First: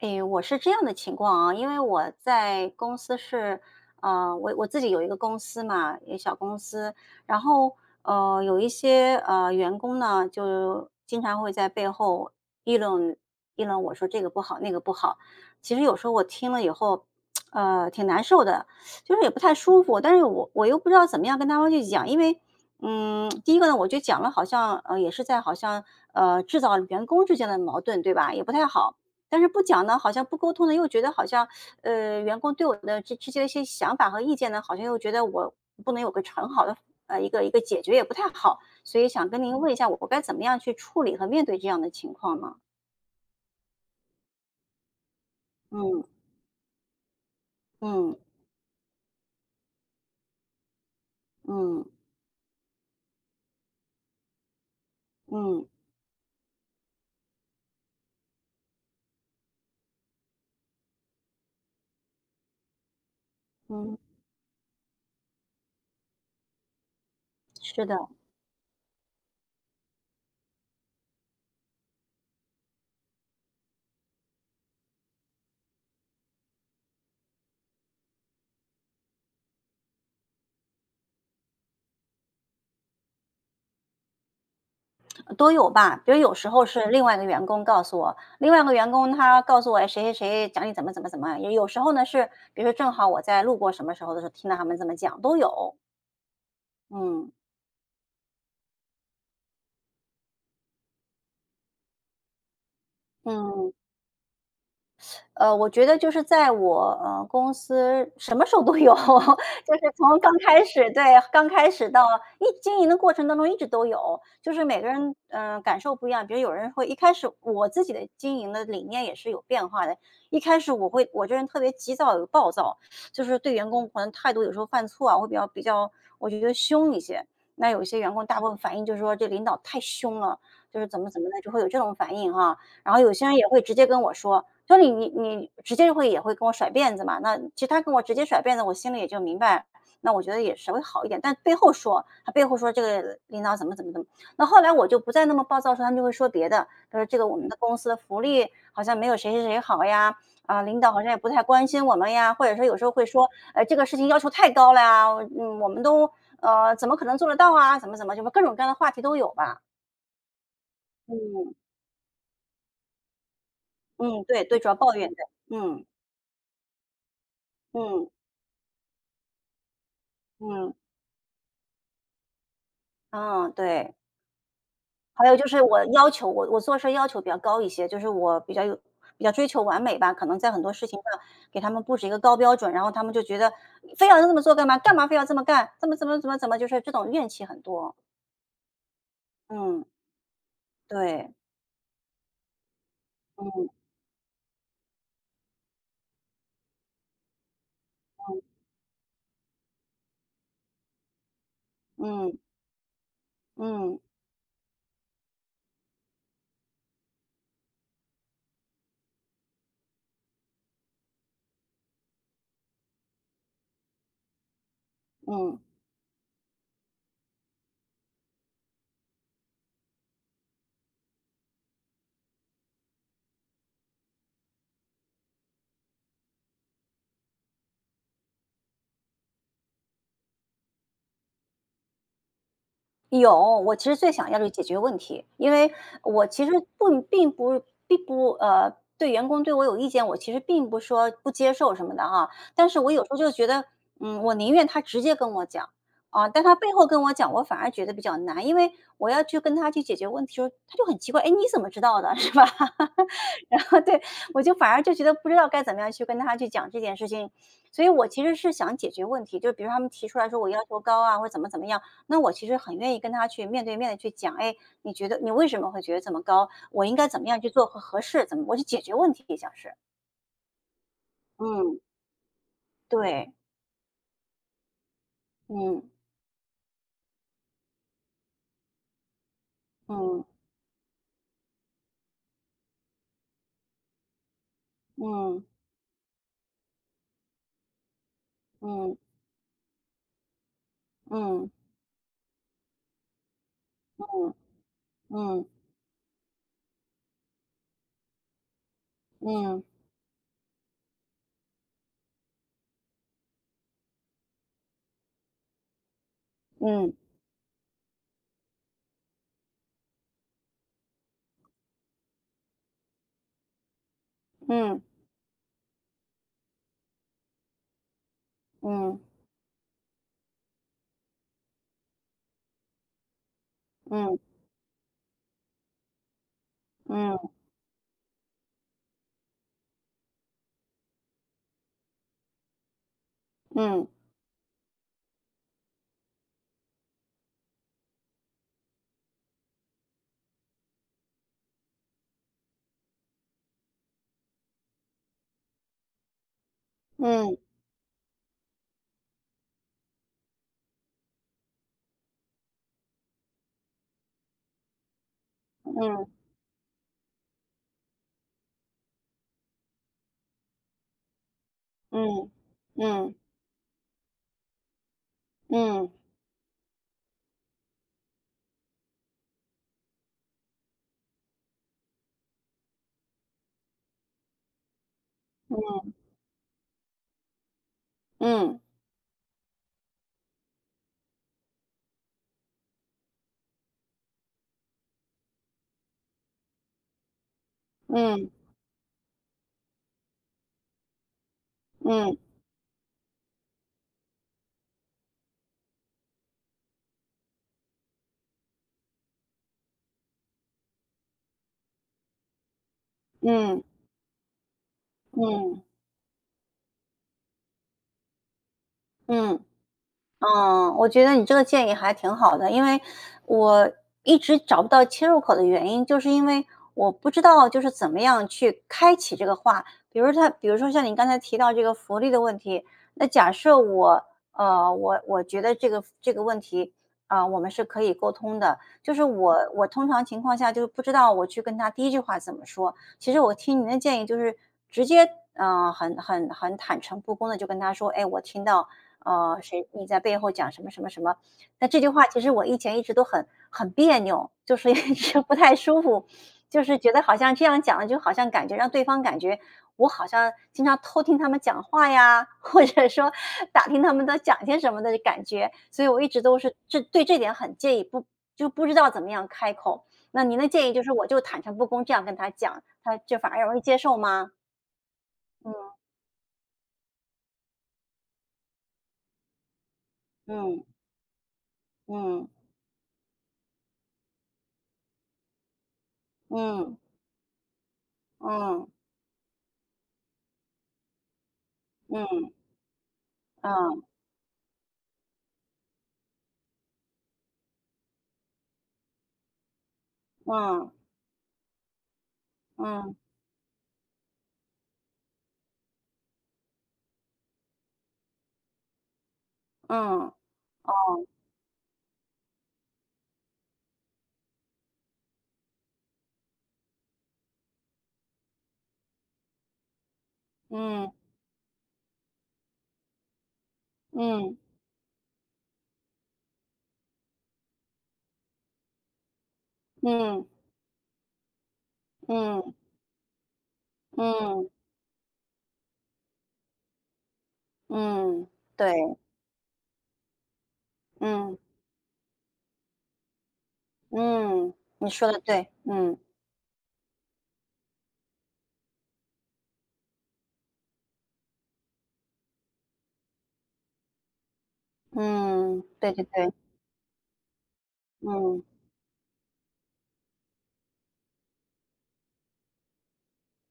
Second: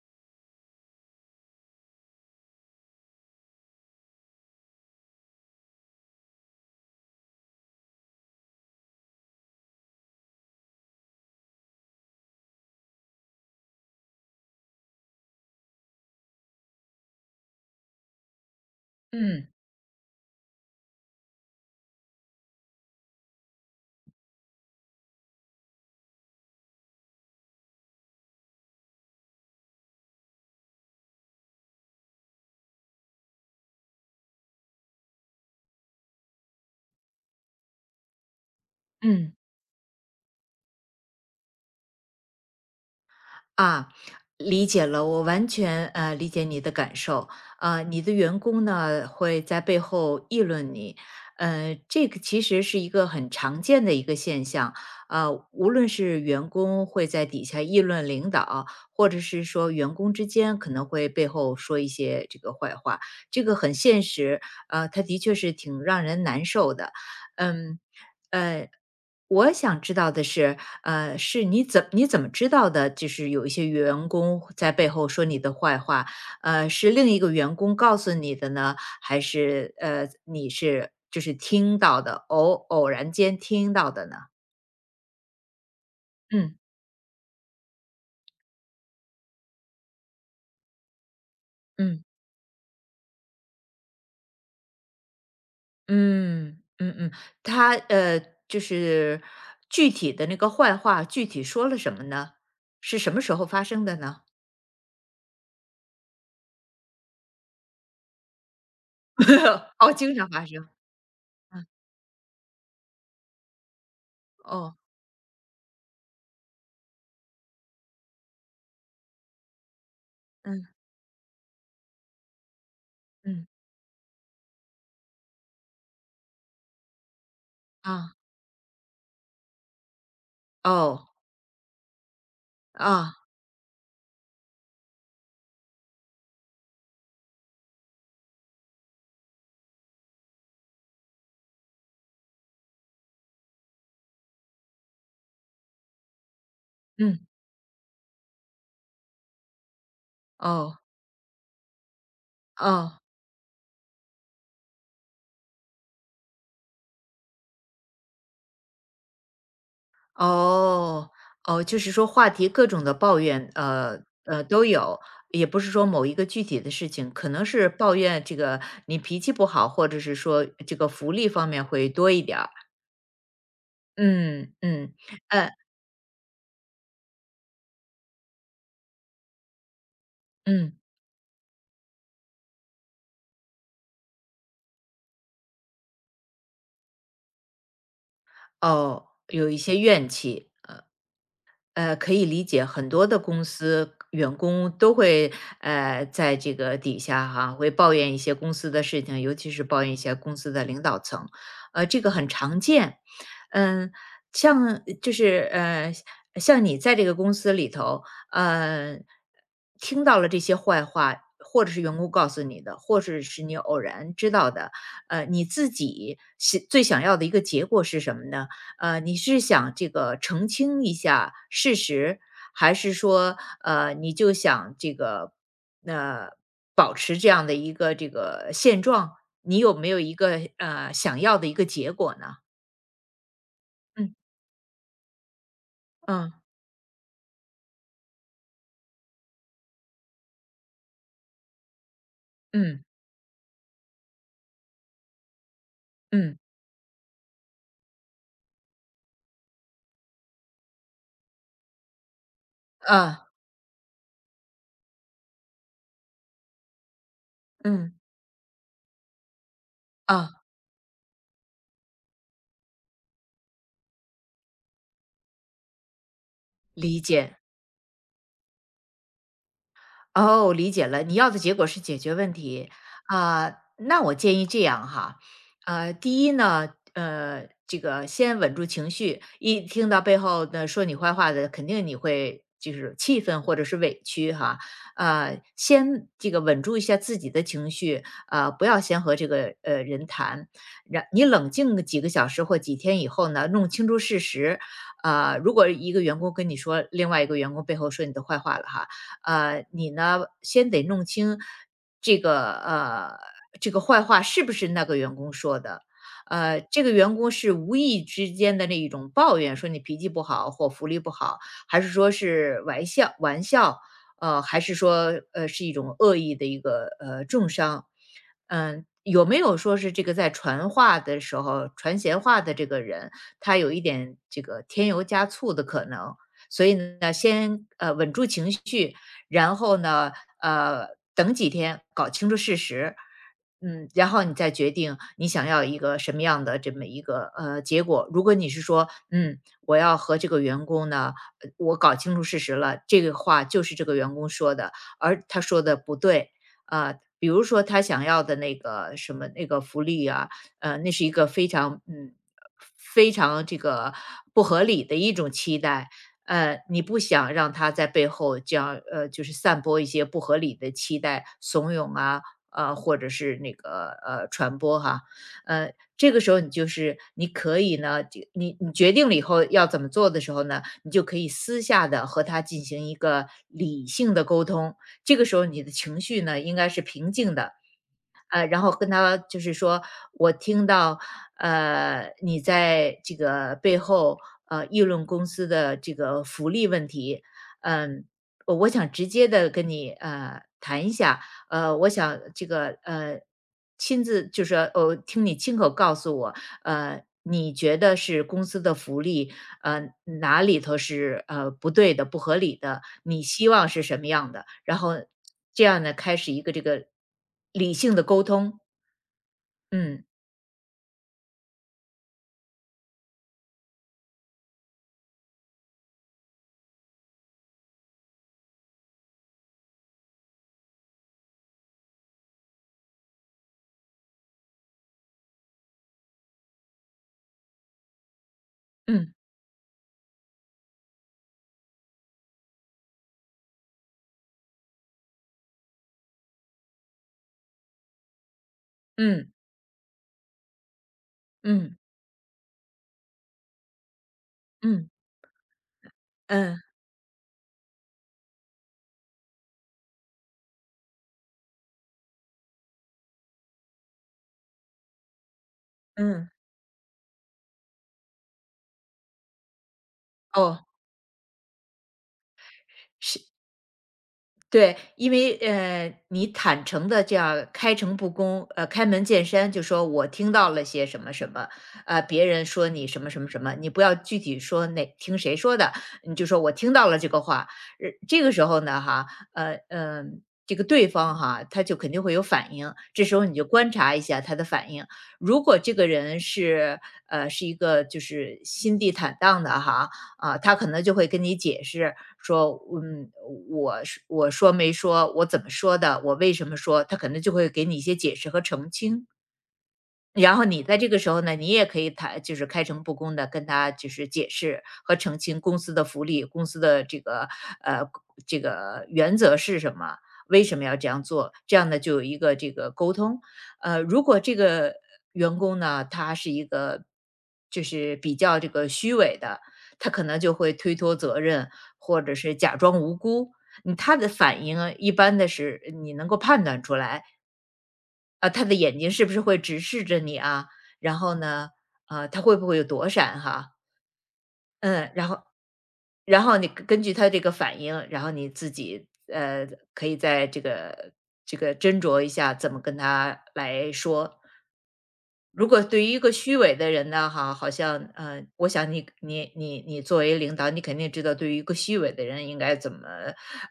诶，我是这样的情况啊，因为我在公司是，我自己有一个公司嘛，一个小公司，然后有一些员工呢，就经常会在背后议论议论我说这个不好那个不好。其实有时候我听了以后，挺难受的，就是也不嗯太舒服，但是我又不知道怎么样跟他们去讲，因为。嗯，第一个呢，我就讲了，好像也是在好像呃制造员工之间的矛盾，对吧？也不太好。但是不讲呢，好像不沟通呢，又觉得好像，员工对我的这些一些想法和意见呢，好像又觉得我不能有个很好的呃一个一个解决也不太好，所以想嗯，跟您问一下，我该怎么样去处理和面对这样的情况呢？啊，理解了，我完全嗯，理解你的感受。啊，你的嗯，员工呢会在背后议论你。嗯，这个其实是一个很常见的一个现象。嗯，无论是员工会在底下议论领导，或者是说员工之间可能会背后说一些这个坏话，这个很嗯，现实。它的确是挺让人难受的。嗯。是的。呃。我想知道的是，是你怎么知道的？就是有一些员工在背后说你的坏话，是另一个员工告诉你的呢，还是你是就是听到的，偶然间听到的呢？都有吧。比如有时嗯，候是另外一个员工告诉我，另外一个员工他告诉我，哎谁谁谁讲你怎么怎么怎么，也有时候嗯，呢是，比如说正好我在路过什么时候的时候听到他们这么讲，都有。嗯，嗯，嗯，嗯，他呃，就是具体的那个坏话，具体说了什么呢？是什么时候发嗯。生的呢？我觉得就是在我，公司什么时候都有，就 是哦，经从常发生。刚嗯。开始到一经营的过程当中一直都有，就是哦。每个人，感受不一样。比如有人会一开始我自己的经营的理念也是有变化的，一开嗯始我这人特别急躁有暴躁，就是嗯。对员工可能态度有时候犯错啊，会比较我觉得凶一些。那有些员啊。工大部分反应就是说这领导太凶了，就是怎哦。么怎么的，就会有这种反应哈。然后有啊。些人也会直接跟我说，就你直接就会也会跟我甩辫子嘛，那其实他跟我直接甩辫子，我心里也就明白，那我觉得也稍微好一点。但背后说，他背后说这个领导怎么怎么怎么，那后来我就不再那么暴躁说他们就会说别的，他说这嗯。个我们的公司的福利好像没有谁谁谁好呀，啊，哦。领导好像也不太关心我们呀，或者说有时候哦。会说，这个事情要求太高了呀，嗯，我们都怎么可能做得到啊，怎么怎么，就是各种各样的话题都有吧。哦。嗯，哦。就是说话题各种的抱怨，嗯，对对，都主要抱有。怨，对，也不是嗯，说某一个具体的事情，可能是抱嗯，怨这个你脾气不好，或者是说嗯。这个福利方面会多一点儿。嗯，对。嗯。嗯。还有就呃，是我做事儿要求比较高一些，就是我比较追求完美吧，可能在很多嗯。事情上给他们布置一个高标准，然后他们就觉得非要这么做干嘛？干嘛非要这么干？怎么怎么怎么怎么？就是这种怨气很多。哦，有一些嗯，怨气。对，可以理解，很多的公嗯，司员工都会在这个底下哈，会抱怨一些公嗯，司的事情，尤其是抱怨一些公司的领导层，这个很嗯，常见。嗯。嗯，像就是呃，像你在这个公司里头，呃，听到了这些坏话，或者是员工告诉你的，或者是你偶然知道的，你嗯。自己是最想要的一个结果是什么呢？你是想这个澄清一下事实，还是说，你就想这个，呃，保持这样的一个这个现状？你有没有一个想要的一个结果呢？有，我其实最嗯。想要的是解决问题，因为我嗯。其实不并不并不呃，对员工对我有意见，我其实并不说不接受什么的啊，但是嗯。我有时候就觉得，嗯，我宁愿他直接跟我讲啊，嗯。但他背后跟我讲，我反而觉得比较难，因为我要去跟他去解决问题时候，他就很奇怪，哎，你怎么知道的，是吧？啊。 然后对我就反而就觉得不知道该怎么样去跟他去讲这件事情，所以嗯。我其实是想解决问题，就比如他们提出来说啊。我要求高啊，或者怎么怎么样。那我其实很愿意跟他去面对面的去讲，哎，你觉得你为什么会觉得这么高？我应理该怎么解。样去做和合适？怎么我去解决问题像是。哦，理解了，你要的结果嗯，是解决问题。对，啊，那我建议这样哈。嗯，第一呢，这个先稳住情绪，一听到背嗯，后的说你坏话的，肯定你会就是气愤或者是委屈哈。嗯，先这个稳住一下自己的情绪，不要嗯，先和这个人谈，你嗯，冷静个几个小时或几天以后呢，弄清楚事实。啊，嗯，嗯，如果一个员工跟你说另外一个员工背后说你的坏话了哈。嗯，嗯，你呢先得弄清这个呃这个坏话是不是那个员工说的。这个员工是无意之间的那一种抱怨，说你脾气不好或福利不好，还是说是玩笑玩笑，还是说是一种恶意的一个重伤？嗯，嗯，嗯，有没有说是这个在传话的时候传闲话的这个人，他有一点嗯，这个添油加醋的可能？所以呢，嗯，先稳住情绪，然后呢，呃，等几天搞清楚事实，嗯，然后你再决定你想要一个什么样的这么一个结果。如果你是说，嗯，我要和这个员工呢，我搞清楚事实了，这个话就是这个员工说的，而他说的不对，啊，嗯，嗯，比嗯，嗯，如说他想要的那个什么那个福利啊，那是一个非常这个不合理的一种期待。你不想让他在背后这样，就是散播一些不合理的期待、怂恿嗯，啊，嗯，或者是那个传播哈。这个时候你就是你可以呢，就你决定了以后要怎么做的时候呢，你就可以私下的和他进行一个理性的沟通。这个时候你的嗯，情绪呢，应该是平静的。嗯，嗯，然后跟他就是说，我听到，你在这个背后，议论公司的这个福利问题。嗯，我想直接的跟你谈一下。我想这个亲自就是说，听你亲口告诉我，你觉得是公司的福利哪里头是，不对的、不合理的，你希嗯，望是什么样的，然后嗯，这样呢，开始一个这个理性的沟通。嗯。嗯。嗯，我觉得你这个建议还挺好的，因为我一直找不到切入口的原因，就是因为我不知道就是怎么样去开启这个话。比如说像你刚才提到这个福利的问题，那假设我，呃，我我觉得这个问题，啊、我们是可以沟通的。就是嗯。我通常情况下就是不知道我去跟他第一句话怎么说。其实我听您的建议就是直接，很坦诚不公的就跟他说，哎，我听到。嗯。哦，谁你在背后讲什么什么什么。那嗯。这句话其实我以前一直都很别扭，就是一嗯。嗯。直不太舒服，嗯就是觉得好像这样讲了，就好像感觉让对方感觉我好像经常偷听他们讲话呀，或者说打听他们在讲些什么的感觉，所以我一直嗯。都是这对这点很介意，不就不知道怎么样开口。那您的哦，建议就是我就坦诚不公这样跟他讲，他就是。反而容易接受吗？对，因为嗯，你坦诚的这样开诚布公，开门见山，就说我听到嗯，了些什么什么，别嗯，人说你什么什么什么，你不要具体说哪听谁说的，你就说我听嗯，到了这个话。这个时候嗯，呢，哈，呃呃，这个对方哈，他就肯定会有嗯，反应。这时候你就观嗯。察一下他的反应。如果这个人是一个就是心地坦荡的哈，啊，他可嗯，能就会跟你解释说，嗯，嗯，我是我说没说，我怎么说的，我为什么说，他可能就会给你一些解释和澄清。嗯，然后你在这个哦，时候呢，你也可以谈，就是开诚布公的跟他就是解释和澄清公司的福利，公司的呃这个原则是什么，为什么要这嗯，样做，这样呢就有一个这个沟通。如果这嗯，个员工呢，他是一个就是比较这个虚伪的，他可能嗯，就会推脱责任，或者是嗯，假装无辜。他的反嗯，应啊一般的是你能够判断出来。嗯，啊，他的对，眼睛是不是会直视着你啊？然后嗯，呢，啊，他会不会有躲闪哈？嗯，你嗯，然说的后对，嗯，你根据他这个反应，然后你自己呃，可以在这个斟酌一下怎么跟他来说。如嗯，果对于对一对个对，虚伪的人呢，哈，好像嗯，我想你作为领导，你肯定知道对于一个虚伪的人应该怎么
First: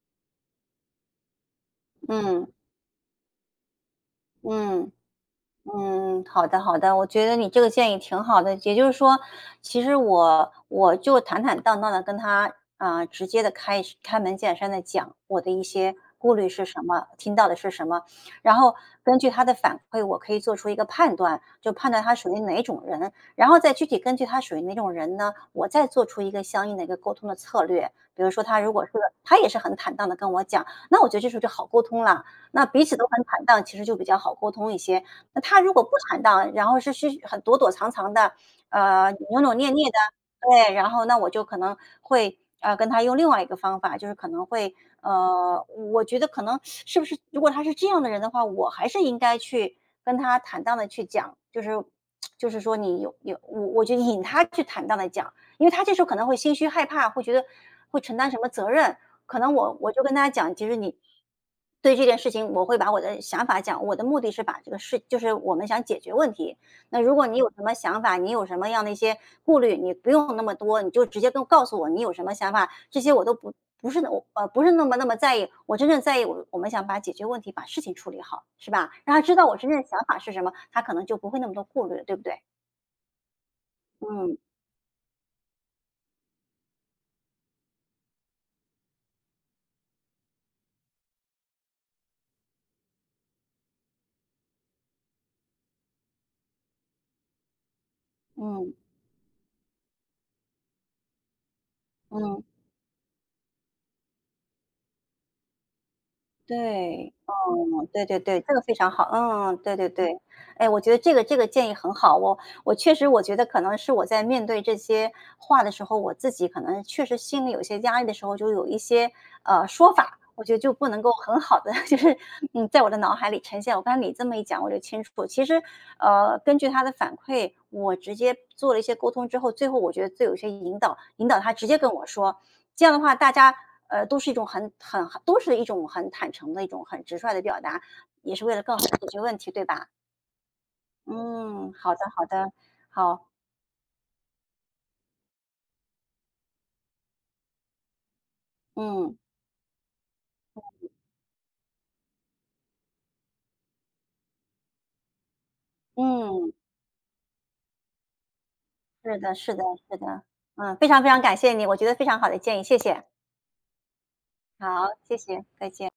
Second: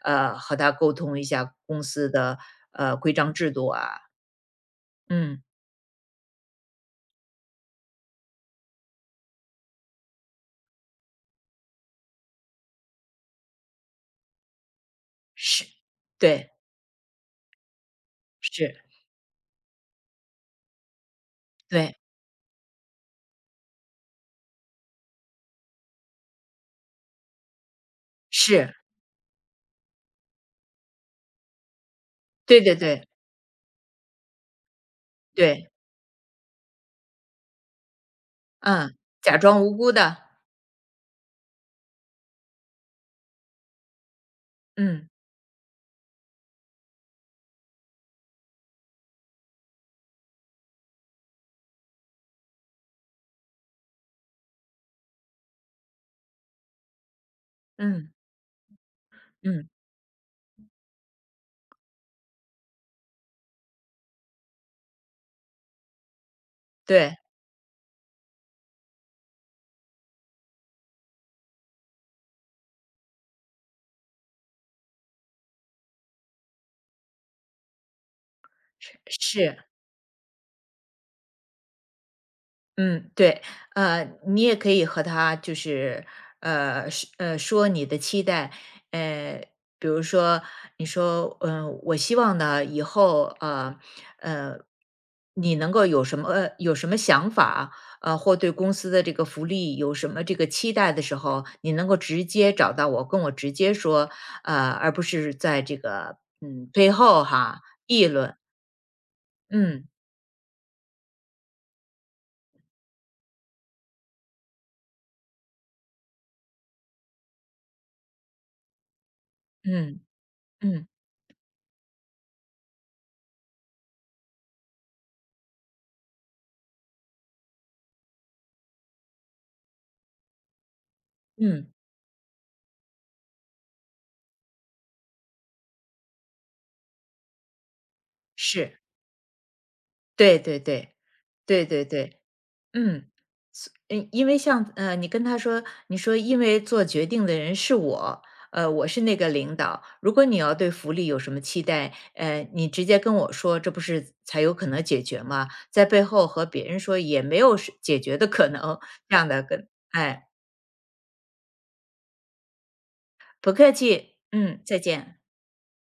和他沟通一下公司的嗯，规章制度啊。嗯。嗯。嗯，好的好的，我觉得你这个建议挺好的。也就是说，其实我就坦坦荡荡的跟他啊、直接的开门见山的讲我的一是。些顾虑对。是什么，听到的是什么，然后是。根据他的反馈，我可以做出一个判断，就判对。断他属于哪种人，然后再具体根据他属于哪种人呢，我再做出一个相应的一个沟通的策略。比如说，他如是。果是个他也是很坦荡的跟我讲，那我觉得这时候就好沟通了。对那对彼此对。都很坦荡，其实就比较好沟通一些。那他对。如果不坦荡，然后是很躲躲藏藏的，嗯。假扭扭装捏无捏辜的，的。对，然后那我就可能会，跟他用另外一个方法，就是可能会，嗯。呃，我觉得可能是不是如果他是这样的人的话，我还是应该去跟他坦荡的去讲，就是说你有我就引他去坦荡的讲，因为他这时候可能会心虚害怕，会觉得会嗯。承担什么责任，可能嗯。我就跟大家讲，其实你对这件事情，我会把我的想法讲，我的目的是把这个事，就是我们想解决问题。那如对。果你有什么想法，你有什么样的一些顾虑，你不用那么多，你就直接告诉我你有什么想法，这些我都不是那么在意。我真正在意我们想把解决问题，把事情处理好，是吧？是让他知道我是。真正的想法是什么，他可能就不会那么多顾虑了，对不对？嗯。对。嗯，你也可以和他就是，呃，说你的期待，呃，比如说，你说，嗯，我希望呢，以后，呃，你能够有什么想法，或对嗯，公司的这个福利有什么这个期待的时候，你能够直嗯，接找到我，跟我直接说，而不是在这个，背对。后哈嗯对议对论。对，这个非常好，嗯，对嗯。对对。哎，我觉得这个建议很好，我确实我觉得可能是我在面对这些话的时候，我自己可能确实心里有些压力的时候，就有一些，说嗯。法，我觉得就不嗯。能够很好的 就是，在我的脑海里呈现。我刚才你这么一讲我就清楚，其实，根据他的反馈，我直接做了一些沟通之后，最后我觉得最有一些引导引导他直嗯。接跟我说，这样的话，大家都是一种很坦诚的一种很直率的表达，也是为了更是。好的解决问题，对吧？对对对。对嗯，对好的，对。好的，嗯。好，因为像你跟他说，你说因为做决定的人是我，我是那嗯，个领导。如果你要对福利有什么期待，你直接跟我说，这不是才有可能解决吗？在背后和嗯，别人说也没有是解决的可能，这是样的，的是的，跟是的，哎。嗯，非常非常感谢你，我觉得非常好的建议，谢谢，不客气。嗯。再好，谢见。谢，再见。